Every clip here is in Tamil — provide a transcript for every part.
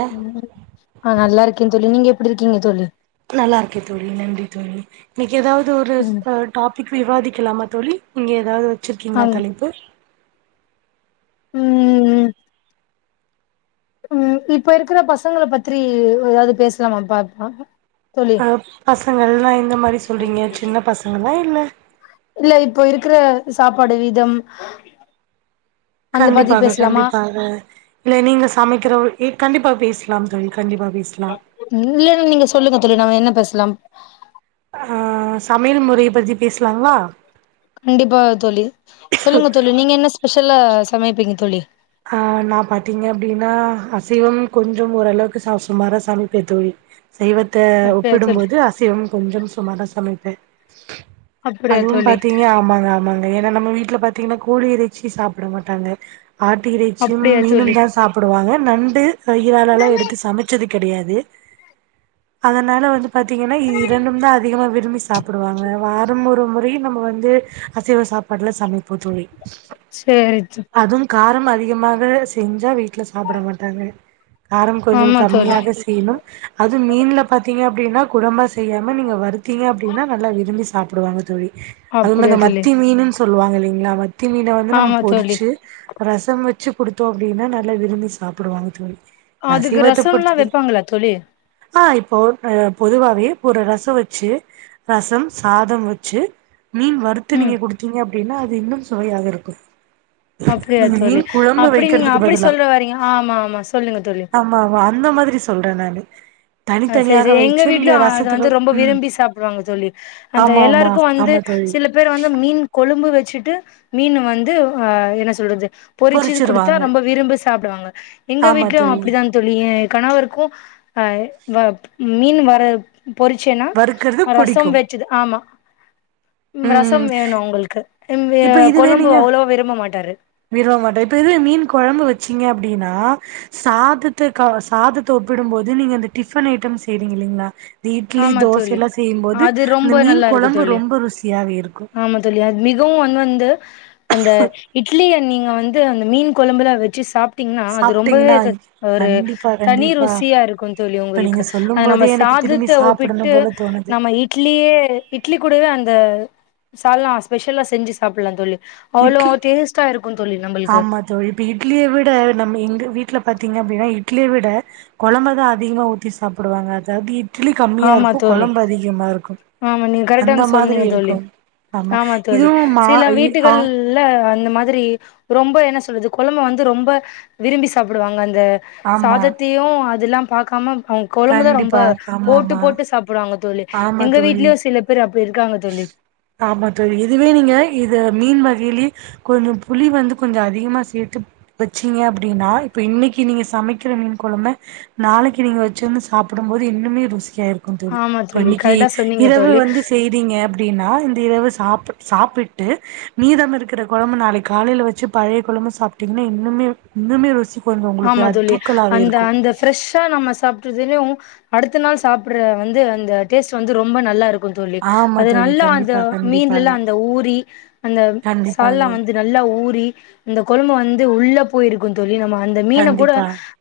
அ ம் ஆ நல்லா இருக்கேன் தோழி நீங்க எப்டி இருக்கீங்க தோழி நல்லா இருக்கே தோழி நன்றி தோழி எதாவது ஒரு ம் டாபிக் விவாதிக்கலாமா தோழி நீங்க எதாவுது ஆ வச்சிருக்கீங்களா தலைப்பு ம் ம் ம் இப்ப இருக்கற பசங்கள பத்தி ஏதாது பேசலாமா பார்ப்பா அ பசங்கல்லா எந்த மாரி சொல்றீங்க சின்ன பசங்கல்லா இல்ல இல்ல இப்போ இருக்கற சாப்பாடு விதம் கண்டிப்பாக கண்டிப்பாக இல்லே நீங்க சமைக்கறவ கண்டிப்பாக பேசலாம் தோழி கண்டிப்பா பேசலா இல்லைனா நீங்க சொல்லுங்க தோழி நம்ப என்ன பேசலாம் ஆ சமையல் முறைய பத்தி பேசலாங்ளா கண்டிப்பாக தோழி சொல்லுங்க தோழி நீங்க என்ன ஸ்பெஷல் எதுல சமைப்பிங்க தோழி ஆ நா பாத்தீங்க அப்டின்னா அசைவம் கொஞ்சம் ஓரளவுக்கு ச சுமாரா சமைப்பே தோழி சைவத்த அப்டியா தோழி ஒப்பிடும்போது அசைவம் கொஞ்சம் சுமாரா சமைப்பே அப்டியா அதுவு தோழி பாத்தீங்க ஆமாங்க ஆமாங்க ஏன்னா நம்ம வீட்ல பாத்தீங்கன்னா கோழி இறைச்சி சாப்ட மாட்டாங்க ஆட்டு இறைச்சியும் அப்டியா தோழி மீனுந்தா சாப்புடுவாங்க நண்டு இராலல்லா எடுத்து சமைச்சது கெடயாது அதனால வந்து பாத்தீங்கன்னா இரண்டும் தா அதிகமா விரும்பி சாப்பிடுவாங்க வாரம் ஒரு மு றை நம்ம வந்து அசைவ சாப்பாடுல சமைப் ப்போ தோழி சேரி தோ அதும் காரம் அதிகமாக செஞ்சா வீட்ல சாப்பட மாட்டாங்க காரம் கொஞ்சம் ஆமா தோழி கம்மியாக செய்யணும் அதுவு மீன்ல பாத்தீங்க அப்டின்னா குரும்மா செய்யாம நீங்க வறுத்தீங்க அப்புடின்னா நல்லா விரும்பி சாப்புடுவாங்க தோழி அதுவு அப்டியா இந்த தோழி மத்தி மீனுன் சொல் சொல்லுவாங்க இல்லிங்ளா ம த்தி மீன வந்து நம்ம ஆமா தோழி பொரிச்சு ரசம் வச்சு குடுத்தோ அப்டின்னா நல்லா விரும்பி சாப்புடுவாங்க தோழி அதுக்கு அசைவத்த ரசல்லா பொறுத்த வப்பாங்களா தோழி ஆ இப்போ அ பொதுவாவே ஒரு ரச வச்சு ரசம் சாதம் வச்சு மீன் வறுத்து ம் நீங்க குடுத்தீங்க அப்டின்னா அது இன்னு சுவையா இருக்கு அப்டி அது நீங்க தோழி மீன் குழம்பு அப்டி நீங்க வைக்கிறதுக்கு அப்டி பதிலா சொல்லவரீங்க ஆமாமா சொல்லுங்க தோழி ல்ற நானு ஆ சேரி தனித்தனியாக சேரி எங்க வைச்சு நீங்க வீட்லயு அத ரசத்துக்கு வந்து ரொம்ப ம் விரும்பி சாப்பிடுவாங்க தோழி அந்த ஆமா ஆமா எல்லாருக்கு வந்து ஆமா தோழி சில பேர் வந்து மீன் கொழும்பு வெ ச்சுட்டு மீன் வந்து என்ன சொல்றது பொரிச்சுது குடுத்தா பொறிச்சிருவாங்க ரொம்ப விரும்பி சாப்பிடுவாங்க எங்க ஆமா வீட்லயு தோழி அப்படிதான் தோழி எ கணவருக்கு ஆ வப் மீன் வர பொறிச்சேனா வறுக்கறது ரசம் புடிக்கும் வெச்சது ஆமா ம் ரசம் வேணு அவுங்கள்க்கு இப்ப இதுவே நீங்க மாட்டாரு விரும்பமாட்டா இப்ப இதுவே மீன் கொழம்பு வெச்சீங்க அப்டீனா சாதத்த சாதத்த ஒப்பிடும்போது நீங்க அந்த டிஃபன் ஐட்டம் செய்றீங்க இல்லீங்ளா இந்த இட்லி ஆமா தோச தோழி எல்லா செய்யும்போது அது அந்த ரொம்ப மீன் நல்லா இருக்கும் கொழம்பு தோழி ரொம்ப ருசியாவே இருக்கு து அந்த இட்லிய நீ நா வந்து அந்த மீன் கொழம்புல வெச்சு சாப் ட்டீங்னா அது ரொம்பவே சாப்ட்டீங்கன்னா ஒரு கண்டிப்பா தணி கண்டிப்பா ருசியா இருக்கு தோழி இப்ப உங்களுக்கு நீங்க சொல்லும் அது போதே நம்ம எனக்கு சாத திரும்பி ட்டு சாப்பிடணு ஒப்பிட்டு போல தோணுது நம்ம இட்லியே இட்லி கூடவே அந்த சால்னா ஸ்பெஷலா செஞ்சு சாப்பிடலாந் தோழி அவ்ளோ இட்லி டேஸ்டா இருக்குந் தோழி நம்மளுக்கு ஆமா தோழி இப்ப இட்லிய விட நம்ம எங்க வீட்ல பாத்தீங்க அப்டின்னா இட்லிய விட கொழம்பதா அதிகமா ஊத்தி சாப்பிடுவாங்க அதாவது இட்லி கம்மியா ஆமா இருக்கு தோழி கொழம்பு அதிகமா இருக்கு ஆமா நீங்க அந்த கரெக்ட்டாங் மாதிரி சொன்னீங்க தோழி இருக்கு ஆமா தோழி இதுவு மா சில இ ஆ வீட்டுகள்ல அந்த மா திரி ரொம்ப என்ன சொல்றது கொழம்ப வந்து ரொம்ப விரும்பி சாப்பிடுவாங்க அந் த ஆமா சாதத்தையு அதில்லாம பாக்காம அவுங்க கொழம்புதா ரொம்ப கண்டிப்பா ஆமா போட்டு ஆமா போட்டு சாப்புடுவான் ஆமா எங்க தோழி வீட்லயு சில பேர் அப்டி இரு ஆமா தோழி இதுவே நீங்க இது மீன் இளி கொஞ்சம் புளி வந்து கொஞ்சொ அதிகமா சேத்துப் வெச்சீங்க அப்டீனா இப்ப இன்னிக்கு நீங்க சமைக்கிற மீன் கொழம்ப நாளைக்கு நீங்க வெச்சிருந்து சாப்படம் போது இன்னுமே ருசி கியா இருக்குந் தோழி ஆமா தோழி ப்பன்னிக்கி கரெக்டா சொன்னீங்க இரவு தோழி வந்துஸ் கிரீங்க அப்டீன்னா இந்த இரவு சாப்பு சாப்பிட்டு மீதம் இருக்கற கொழம்ப நாளைக் காலைல வெச்சு பழைய கொழம்பு சாப்ட்டீங்ன்ன இன்னுமே இன்னுமே ருசி கொஞ்சோ உங்களுக்கு ஆமா அது தோழி தூக்கலாவே அந்த இருக்கு அந்த ஃரெஷ்ஷா நம்ம சாப் ட்றதிலியு அடுத்த நாள் சாப்பட்ற வந்து அந்த டேஸ்ட் வந்து ரொம்ப நல்லாரு க்கு தோழி ஆமா அது தோழி நல்ல அந்த கண்டிப்பா மீன்லல்லா கண்டிப்பாக அந்த ஊறி அந்த சால்னா கண்டிப்பாக வந்து நல்லா ஊறி அந்த கொழம்பு வ து உள்ள போயிருக்குந் தோழி நம்ம அந்த மீன கூட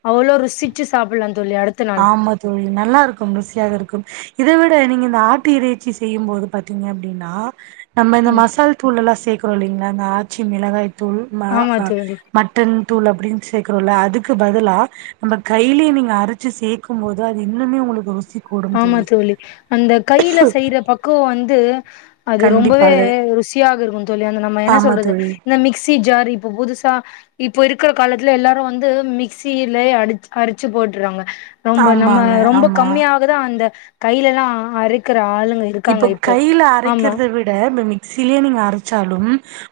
அவ்ளோ ருஸ் சிச்சு சாப்பல்லா ஆம்மா தோழி நல்லா இருக்கும் ருசியாக இருக்கும் இத வி ட நீங்க இந்த ஆட்டு இறைச்சி செய்யும்போது பாத்தீங்க அப்டினா நம்ம இந்த ம் மசால் தூள் எல்லா சேக்றோ இல்லிங் அ அந்த ஆச்சி மிளகாய் தூள் ம ஆமா அ தோழி மட்டன் தூள் அப்டின் சேக்றோல்ல அதுக்கு பதிலா நம்ப கைலியே நீங்க அர ச்சு சேக்கும் போது அது இன்னுமே உங்குளுக்கு வ் ஸ் ஆமா தோழி அந்த கையில செய்ற பக்குவோ வந்து அது ரொம்பவே கண்டிப்பாக ஏ ருசியாக இருக்கு தோழி அந்த நம்ம என்ன ஆமா சொல்றது தோழி இந்த மிக்ஸ் தி ஜாரு இப்ப புதுசா இப்பொ இருக்கற காலத்ல எல்லாரு வந்து மிக்சியிலே அடிச் அரச்சு போட்ர்றாங்க ரொம்ப நம்ம ஆமாங்க ரொம்ப ஆமா கம்மியா அந்த கையிலெல்லா அறுக்கற ஆளு இப்ப கையில அரைக்கிறத விட ம மி க்சிலியே நீங்க அரச்சாலும்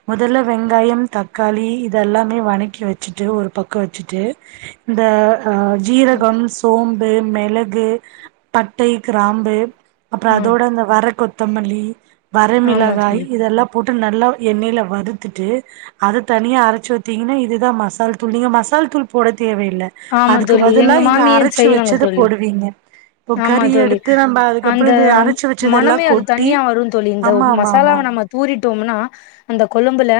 மொதல்ல வெங்காயம் தக்காளி இதெல்லாமே வனக்கி வெச்சிட்டு ஒரு பக்கொ வெச்சிட்டு இந்த அ ம், ஜீரகம் சோம் டு மெளகு பட்டை கிராம்பு அப்றோ ஆ அதோட அந்த ர கொத்தமல்லி ஆமா வரமிளகாய் தோழி இதெல்லா போட்டு நல்லா எண்ணெயில வறுத்துட்டு அத தனியா அரச்சு ஊத்தீங்ன்னா இதுதா மசால்த்தூள் நீங்க மசால் தூள் போட தேவயில்ல ஆமா அதுக்கு தோழி பதிலா எங்க இந்த மாமியு அரச்சு செய்வாங்க வெச்சத தோழி போடுவீங்க ப்ப ஆமா கறி தோழி எடுத்து நம்ப அதுக்கப்புற அந்த இது அரச்சு வெ மணமே அது தனியா வருந் தோழி இந்த ஆமா மசாலாவ ஆமாங்க நம்ம தூறிட் டொம்னா அந்த கொழம்புல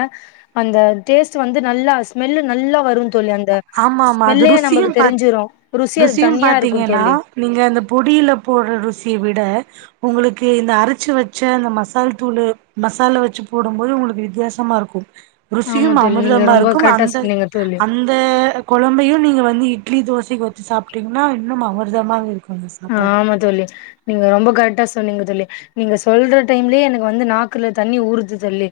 அந்த டேஸ்ட் வந்து நல்லா ஸ்மெல்லு நல்லா வரு தோழி அந்த ஆமா ஆமா அது ஸ்மெல்லே ருசியு நம்மளுக்கு பாத் தெரிஞ்சிரு ருசி அது ருசியு தனியா இருக்கு பாத்தீங்கன்னா தோழி நீங்க அந்த பொடியில போடுற ருசிய விட உங்குளுக்கு இந்த அரைச்சு வச்ச அந்த மசால் தூளு மசாலா வச்சு போடும் போது உங்குளுக்கு வித்தியாசமா இருக்கு ஆமா ருசியும் தோழி நீங்க அமிர்தமா ரொம்ப இருக்கும் கரெக்டா அந்த சொன்னீங்க தோழி அந் அ கொழம்பையு நீங்க வந்து இட்லி தோசைக்கு வச்சு சாப்ட்டீங்கன்னா இன்னும் அமிர்தமாக இருக்கும் ஆ ஆமா தோழி நீங்க ரொம்ப கரெக்டா சொன்னிங்க தோழி நீங்க சொல்ற டைம்லயே எனக்கு வந்து நாக்குல தண்ணி ஊறுது தோழி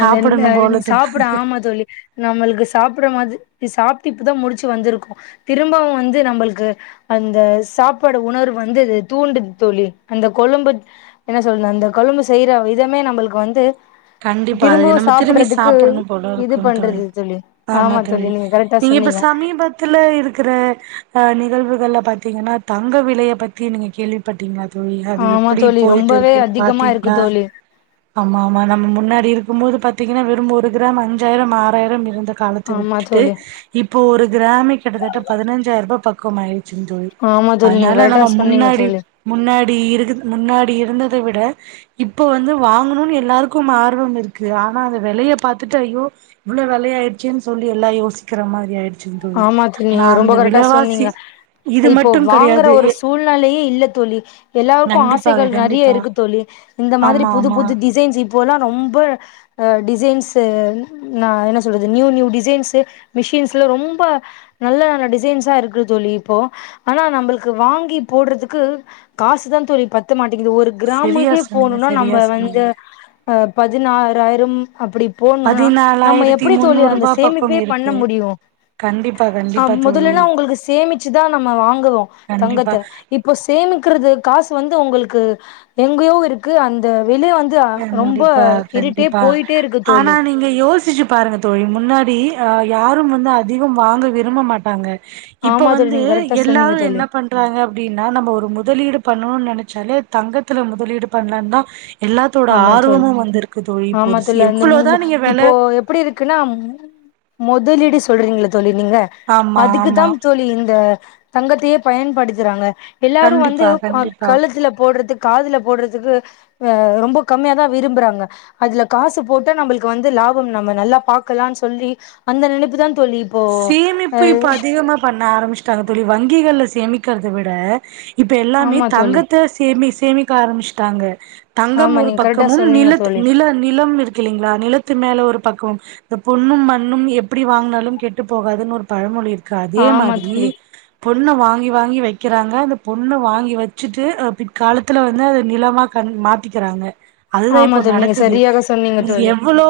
அந்த இந்த போல சாப்பிட தோணுது ஆமா தோழி நம்மளுக்கு சாப்பிடும் போது இ சாப்ட்டு இப்பதா முடிச்சு வந்துருக்கோ திரும்பவு வந்து நம்புளுக்கு அந்த சாப் பட உணர்வு வந்து தூண்டுது தோழி அந்த கொழும்பு என்ன சொல் அந்த கொழும்பு செய்ற விதமே நம்மளுக்கு வந்து கண்டிப்பாக இது திரும்பவு நம்ம திரும்பி சாப்புட்றதுக்கு சாப்படணும் போல இருக்கு தோழி ஆமா தோழி நீங்க இப்ப சமீபத்துல இருக்கற அ நிகழ்வுகள பாத்தீங்கன்னா தங்க விலைய பத்தி நீங்க கேள்விப்பட்டிங்ளா தோழி அது ஆமா எப்படி தோழி போயிட்டு ரொம்பவே இருக்குன்னு அதிகமா இருக்கு பாத்தீங்ளா தோழி ஆமா முன்னாடி இருக்கும் போது பாத்தீங்கன்னா வெறும் ஒரு கிராம் அஞ்சாயிரம் ஆறாயிரம் இருந்த காலத்த ஆமா விட்டுட்டு தோழி இப்போ ஒரு கிராமே கிட்டத்தட்ட பதனஞ்சாயிர ருபா பக் குமய் சுங் தோழி ஆமா தோழி நீங்க அதனால கரெக்டா நம்ம சொன்னீங்க முன்னாடி தோழி முன்னாடி இருக்குது முன்னாடி இருந்த விட இப்ப வந்து வாங்கணுன் எல்லாரு க்கும் ஆர்வம் இருக்கு ஆனா அது வெலைய பாத்துட்டு ஐயோ இவ்வள வெலையாயிடுச்சேன் சொல்லி எல்லா யோசிக்கற மாரி ஆயிடு ஆமா தி நீங்க ரொம்ப கரெக்டா சொன்னிங்க இது இப்போ மட்டும் வாங்கற கெடையாது ஒரு சூழ்நெலையே இல்ல தோழி எல்லாருக்கு கண்டிப்பாக ஆசைகள் நறைய கண்டிப்பா இருக்கு தோழி இந்த மாதிரி ஆமா புது ஆமா புது டிசைன்ஸ் அப்போலா ரொம்ப டிசைன்ஸ் நா என்ன சொல்றது நியூ நியூ டிசைன்ஸு மிஷின்ஸ்ல ரொம் ப நல்ல நல்ல டிசைன்ஸா இருக்குது தோழி இப்போ ஆனா நம்மளுக்கு வாங்கி போடுறதுக்கு காசு தா தோழி பத்துத மாட் டேங்குது ஒரு சரியா கிராமுவே சொன்னீங்க போனுனா சரியா நம்ம சொன்னீங்க வந்து பதினா றாயிரம் அப்படி போடணுனா நம்ம பதினாலாயிரத்தி எப்பிடி தோழி முன்னூறு அந்த ரூபா பக்கம் சேமிப்பே பண்ண இருக்கு முடியு கண்டிப்பா அ கண்டிப்பா தோழி மொதல்லிலா உங்குளுக்கு சேமிச்சுதா நம்ம வாங்குவோ கண்டிப்பா தங்கத்த இப்போ சேமிக்கறது காசு வந்து உங்களுக் கு எங்கயோ இருக்கு அந்த வெளிய வந்து ரொம்ப கண்டிப்பா இருட்டே கண்டிப்பா போயிட்டே இருக்கு ஆனா தோழி நீங்க யோசிச்சு பாருங்க தோழி முன்னாடி ய யாரும் வந்து அதிகம் வாங்க விரும்ப மாட்டாங்க இப்ப ஆமா தோழி வந்து நீங்க கரெக்டா எல்லாரு சொன்னீங்க தோழி என்ன பண்றாங்க அப்டின்னா நம்ம ஒரு முதலீடு பண்ணணுன் நெனை ச்சால தங்கத்துல முதலீடு பண்லன் தா எல்லாத்தோட ஆமா தோழி ஆர்வமு வந்திருக்கு தோழி ஆமா பொரிசு தோழி அந்த எவ்வளவுதா மு நீங்க வெல மொதலீடு சொல்றிங்கல்ல தோழி நீங்க ஆமா அதுக்கு ஆமா தான் தோழி இந்த தங்கத்தையே பயன்படுத்துறாங்க எல்லாரு வந்து கண்டிப்பா ஆ கண்டிப்பா கழுத்துல போடுறதுக்கு காதுல போடுறதுக்கு ஆ ரொ ரொம்ப கம்மியா தா விரும்புறாங்க அதுல காசு போட்ட நம்புளுக்கு வந்து லாபம் நம்ம நல்லா பாக்கலானு சொல்லி அந்த நினைப்புதா சேமிப்பு இப்ப அதிகமா பண்ண ஆரம்பிச்சட்டாங்க தோளி வங்கிகள்ல சேமிக்கறத விட இப்ப எல்லாமே ஆமா தோழி தங்கத்தை சேமி சேமி க்கா ஆரம்பிச்சுட்டாங்க தங்கம் ஆமா ஒரு நீங்க கரெக்டா பக்கமும் சொன்னீங்க நிலத் தோழி நில நிலம் இருக்கு இல்லலைங்களா நிலத்து மேல ஒரு பக்கமும் இந்த பொண்ணும் மண்ணும் எப்பிடி வாங்கினாலும் கெ ட்டு போகாதுன்னு ஒரு பழமொழி இருக் அதே ஆமா மாதிரி தோழி பொண்ணு வாங்கி வாங்கி வெக்கிறாங்க அந்த பொண்ணு வாங்கி வச்சுட்டு பிற்காலத்துல வந்து அத நிலமா கண் மாத்திக்கிறாங்க அதுதா ஆமா இப்போ தோழி நீங்க நடக்குது சரியாக சொன்னீங்க நீங்க தோழி எவ்வளோ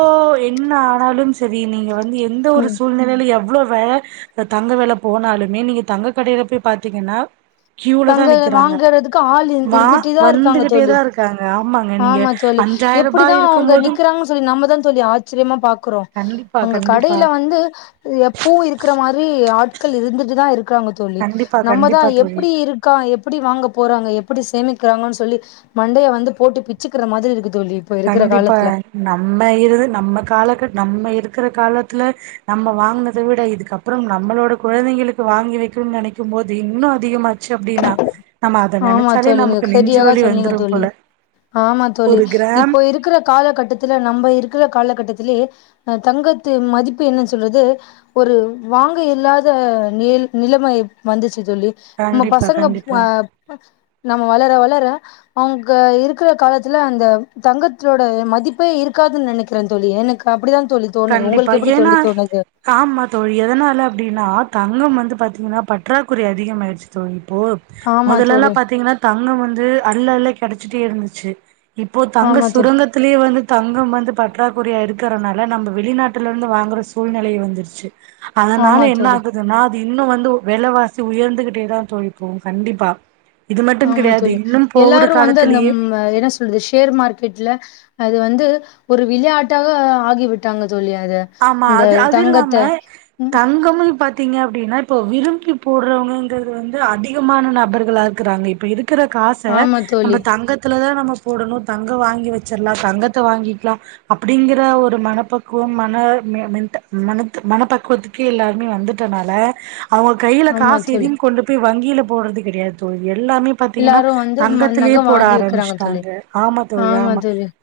என்ன ஆனாலும் சரி நீங்க வந்து எந்த ஒரு ம் சூழ்நிலையில எவ்வளவு வே தங்க வேல போனாலுமே நீங்க தங்க கடையில போய் பாத்தீங்கன்னா கியூல தா தங்க நிக்கிறாங்க வாங்கறதுக்கு ஆள் வா இருந்துட்டே தா இருக்காங்க வந்துகிட்டே தோழி தா இருக்காங்க ஆமாங்க நீங்க ஆமா தோழி அஞ்சாயிர ரூபா எப்பிடிதா இருக்கும் அவங்க போதும் நிக்கிறாங்கன்னு சொல்லி நம்மதா தோழி ஆச்சரியமா பாக்குறோ கண்டிப்பா அங்க கண்டிப்பா கடையில வந்து எப் பூ இருக்கிற மாரி ஆட்கள் இருந்துட்டுதா இருக் இருக்காங்க தோளி கண்டிப்பா நம்ம தா கண்டிப்பா எப் தோழி எப்பிடி இருக்கா எப்பிடி வாங்க போறாங்க எப்பிடி சேமிக்கிறாங்கன்னு சொல்லி மண்டைய வந்து போட்டு பிச்சுக்கிற மாரி இருக்கு தோழி இப்ப இருக்கிற கண்டிப்பா காலத்துல நம்ம இருது நம்ம காலகட்ட நம்ம இரு இருக்கிற காலத்துல நம்ம வாங்கினதை விட இதுக்கப்புறம் நம்மளோட குழந்தைங்களுக்கு வாங்கி வெக்கணும்னு நெனைக்கும் போது இன்னு அதிகமாச்சு அப்பிடின்னா ஆமா தோளி நீங்க சரியாகா சொன்னீங்க வந்துரும் தோளி போல ஆமா தோளி ஒரு கிராம் இப்போ இருக் குற காலகட்டத்துல நம்ப இருக்கிற காலகட்டத்திலயே தங்கத்து மதிப்பு என்ன சொல்லுது ஒரு வாங்க இயலாத நி நிலைமை வந்துச்சு சொல்லி நம்ம கண்டிப்பா பசங்க கண்டிப்பா ஆ நம்ம வளர வளர அவங்க இருக்கிற காலத்துல அந்த தங்கத்தோட மதிப்பே இருக்காதுன்னு நெனைக்கிறேன் தோளி எனக்கு அப்பிடித்தான் கண்டிப்பா ஏன்னா ஆமா தோழி எதனால அப்பிடின்னா தங்கம் வந்து பாத்தீங்கன்னா பற்றாக்குறை அதிகம் ஆயிடுச்சு தோழி போ ஆமா முதலல்லா தோழி பாத்தீங்கன்னா தங்கம் வந்து அல்ல அல்ல கெடச்சிட்டே இருந்து ச்சு இப்போ தங்க ஆமா தோழி சுரங்கத்திலேயே வந்து தங்கம் வந்து ப பற்றாகுறையா இருக்கறனால நம்ப வெளிநாட்டுல இருந்து வாங்குற சூழ்நிலை வந்துருச்சு அதனால ஆமா என்ன தோழி ஆகுதுனா அது இன்னு வந்து வெலவாசி உயர்ந்துகிட்டேதா தோழி போவோ கண்டிப்பா இது மட்டும் ஆமா கிடையாது தோழி இன்னும் போகுற எல்லாரு வந்து அந்த காலத்திலேயே ம் என்ன சொல்றது ஷேர் மார்க்கெட்ல அது வந்து ஒரு விளையாட்டாக ஆகிவிட்டாங்க தோழி அத ஆமா இந்த அது அது தங்கத்த இல்லாம ம் தங்கம்மு பத் திங்க அப்டின்னா இப்பொ விரும்பி போடுறவங்கங்குறது வந்து அதிகமான நபர்களா இருக்குறாங்க இப்ப இருக் க்குற காச ஆமா தோழி நம்ப தங்கத்துல தா நம்ம போடணு தங்க வாங்கி வெச்சிர்லா தங்கத்த வாங்கிக்லா அப்டிங்குற ஒரு மனப்பக்குவம் மா மா மா மெண்ட்டா மனத்து மனப் பக்குவத்துக்கே எல்லாருமே வந்துட்டனால அவங்க கையில ஆமா காசு தோழி இதின் கொண்டுப்போய் வங்கியில போட்றது கெடையாது தோழி எல்லாமே பாத்தீங்கன்னா எல்லாரு வந்து ம தங்கத்துலேயே நக போட வாங்கி வைக்கிறாங்க தோழி ஆரம்பிச்சுட்டாங்க ஆமா தோழி ஆமா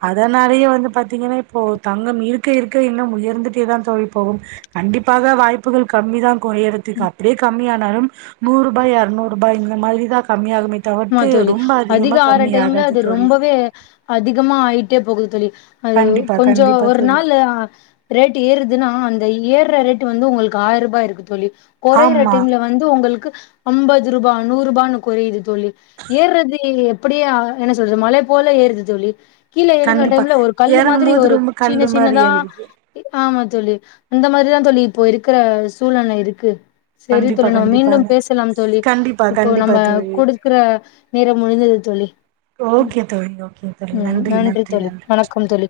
அதனாலையே வந்து பாத்தீங்கன்னா இப்போ தங்கம் இருக்க இருக்க இன்னும் உயர்ந்துட்டே தா தோழி போகும் கண்டிப்பாக வாய்ப்புகள் கம்மி தா கொ உயரத்துக் அப்டியே கம்மியா நாளும் நூருபாய் எறுநூருபாய் இந்ந மாரிதா கம்மியாகுமே ம்மா தவிர்த்து தோழி ரொம்ப அதிக அதிகமா ஆற கம்மி டைம்ல ஆகாது அது தோழி ரொம்பவே அதிகமா ஆயிட் டே போகுது தோழி அது கண்டிப்பா கொஞ்சோ கண்டிப்பா ஒரு தோழி நாள்ளு ஆ ரேட்டு ஏறுதுன்னா அந்த இ ஏர்ற ரேட்டு வந்து உங்களுக்கு ஆயரூபா இருக்கு தோழி கொறைற ஆமா டைம்ல வந்து ஒங்களுக்கு அம்பது ரூபா நூருபான்னு கொறயுது தோழி ஏர்றது எப்டியா என்ன சொல்றது மலே போல ஏறுது தோழி கீழ எறங்குற கண்டிப்பா டைம்ல ஒரு கல்லு இறங்கும் மாதிரி போது ஒரு ரொம்ப சின்ன கல்லு மாரி சின்னதா இறங்குது இ ஆமா தோழி இந்த மாரிதா தோழி இப்போ இருக்க சூழ்நெல இருக்கு செரி கண்டிப்பா தோழி நம்ம மீண்டும் கண்டிப்பாங்க பேசலாம் தோழி கண்டிப்பா இப்போ கண்டிப்பா நம்ம தோழி குடு அ நேரம் முடிந்தது தோழி ம் ம் நன்றி தோழி வணக்கம் தோழி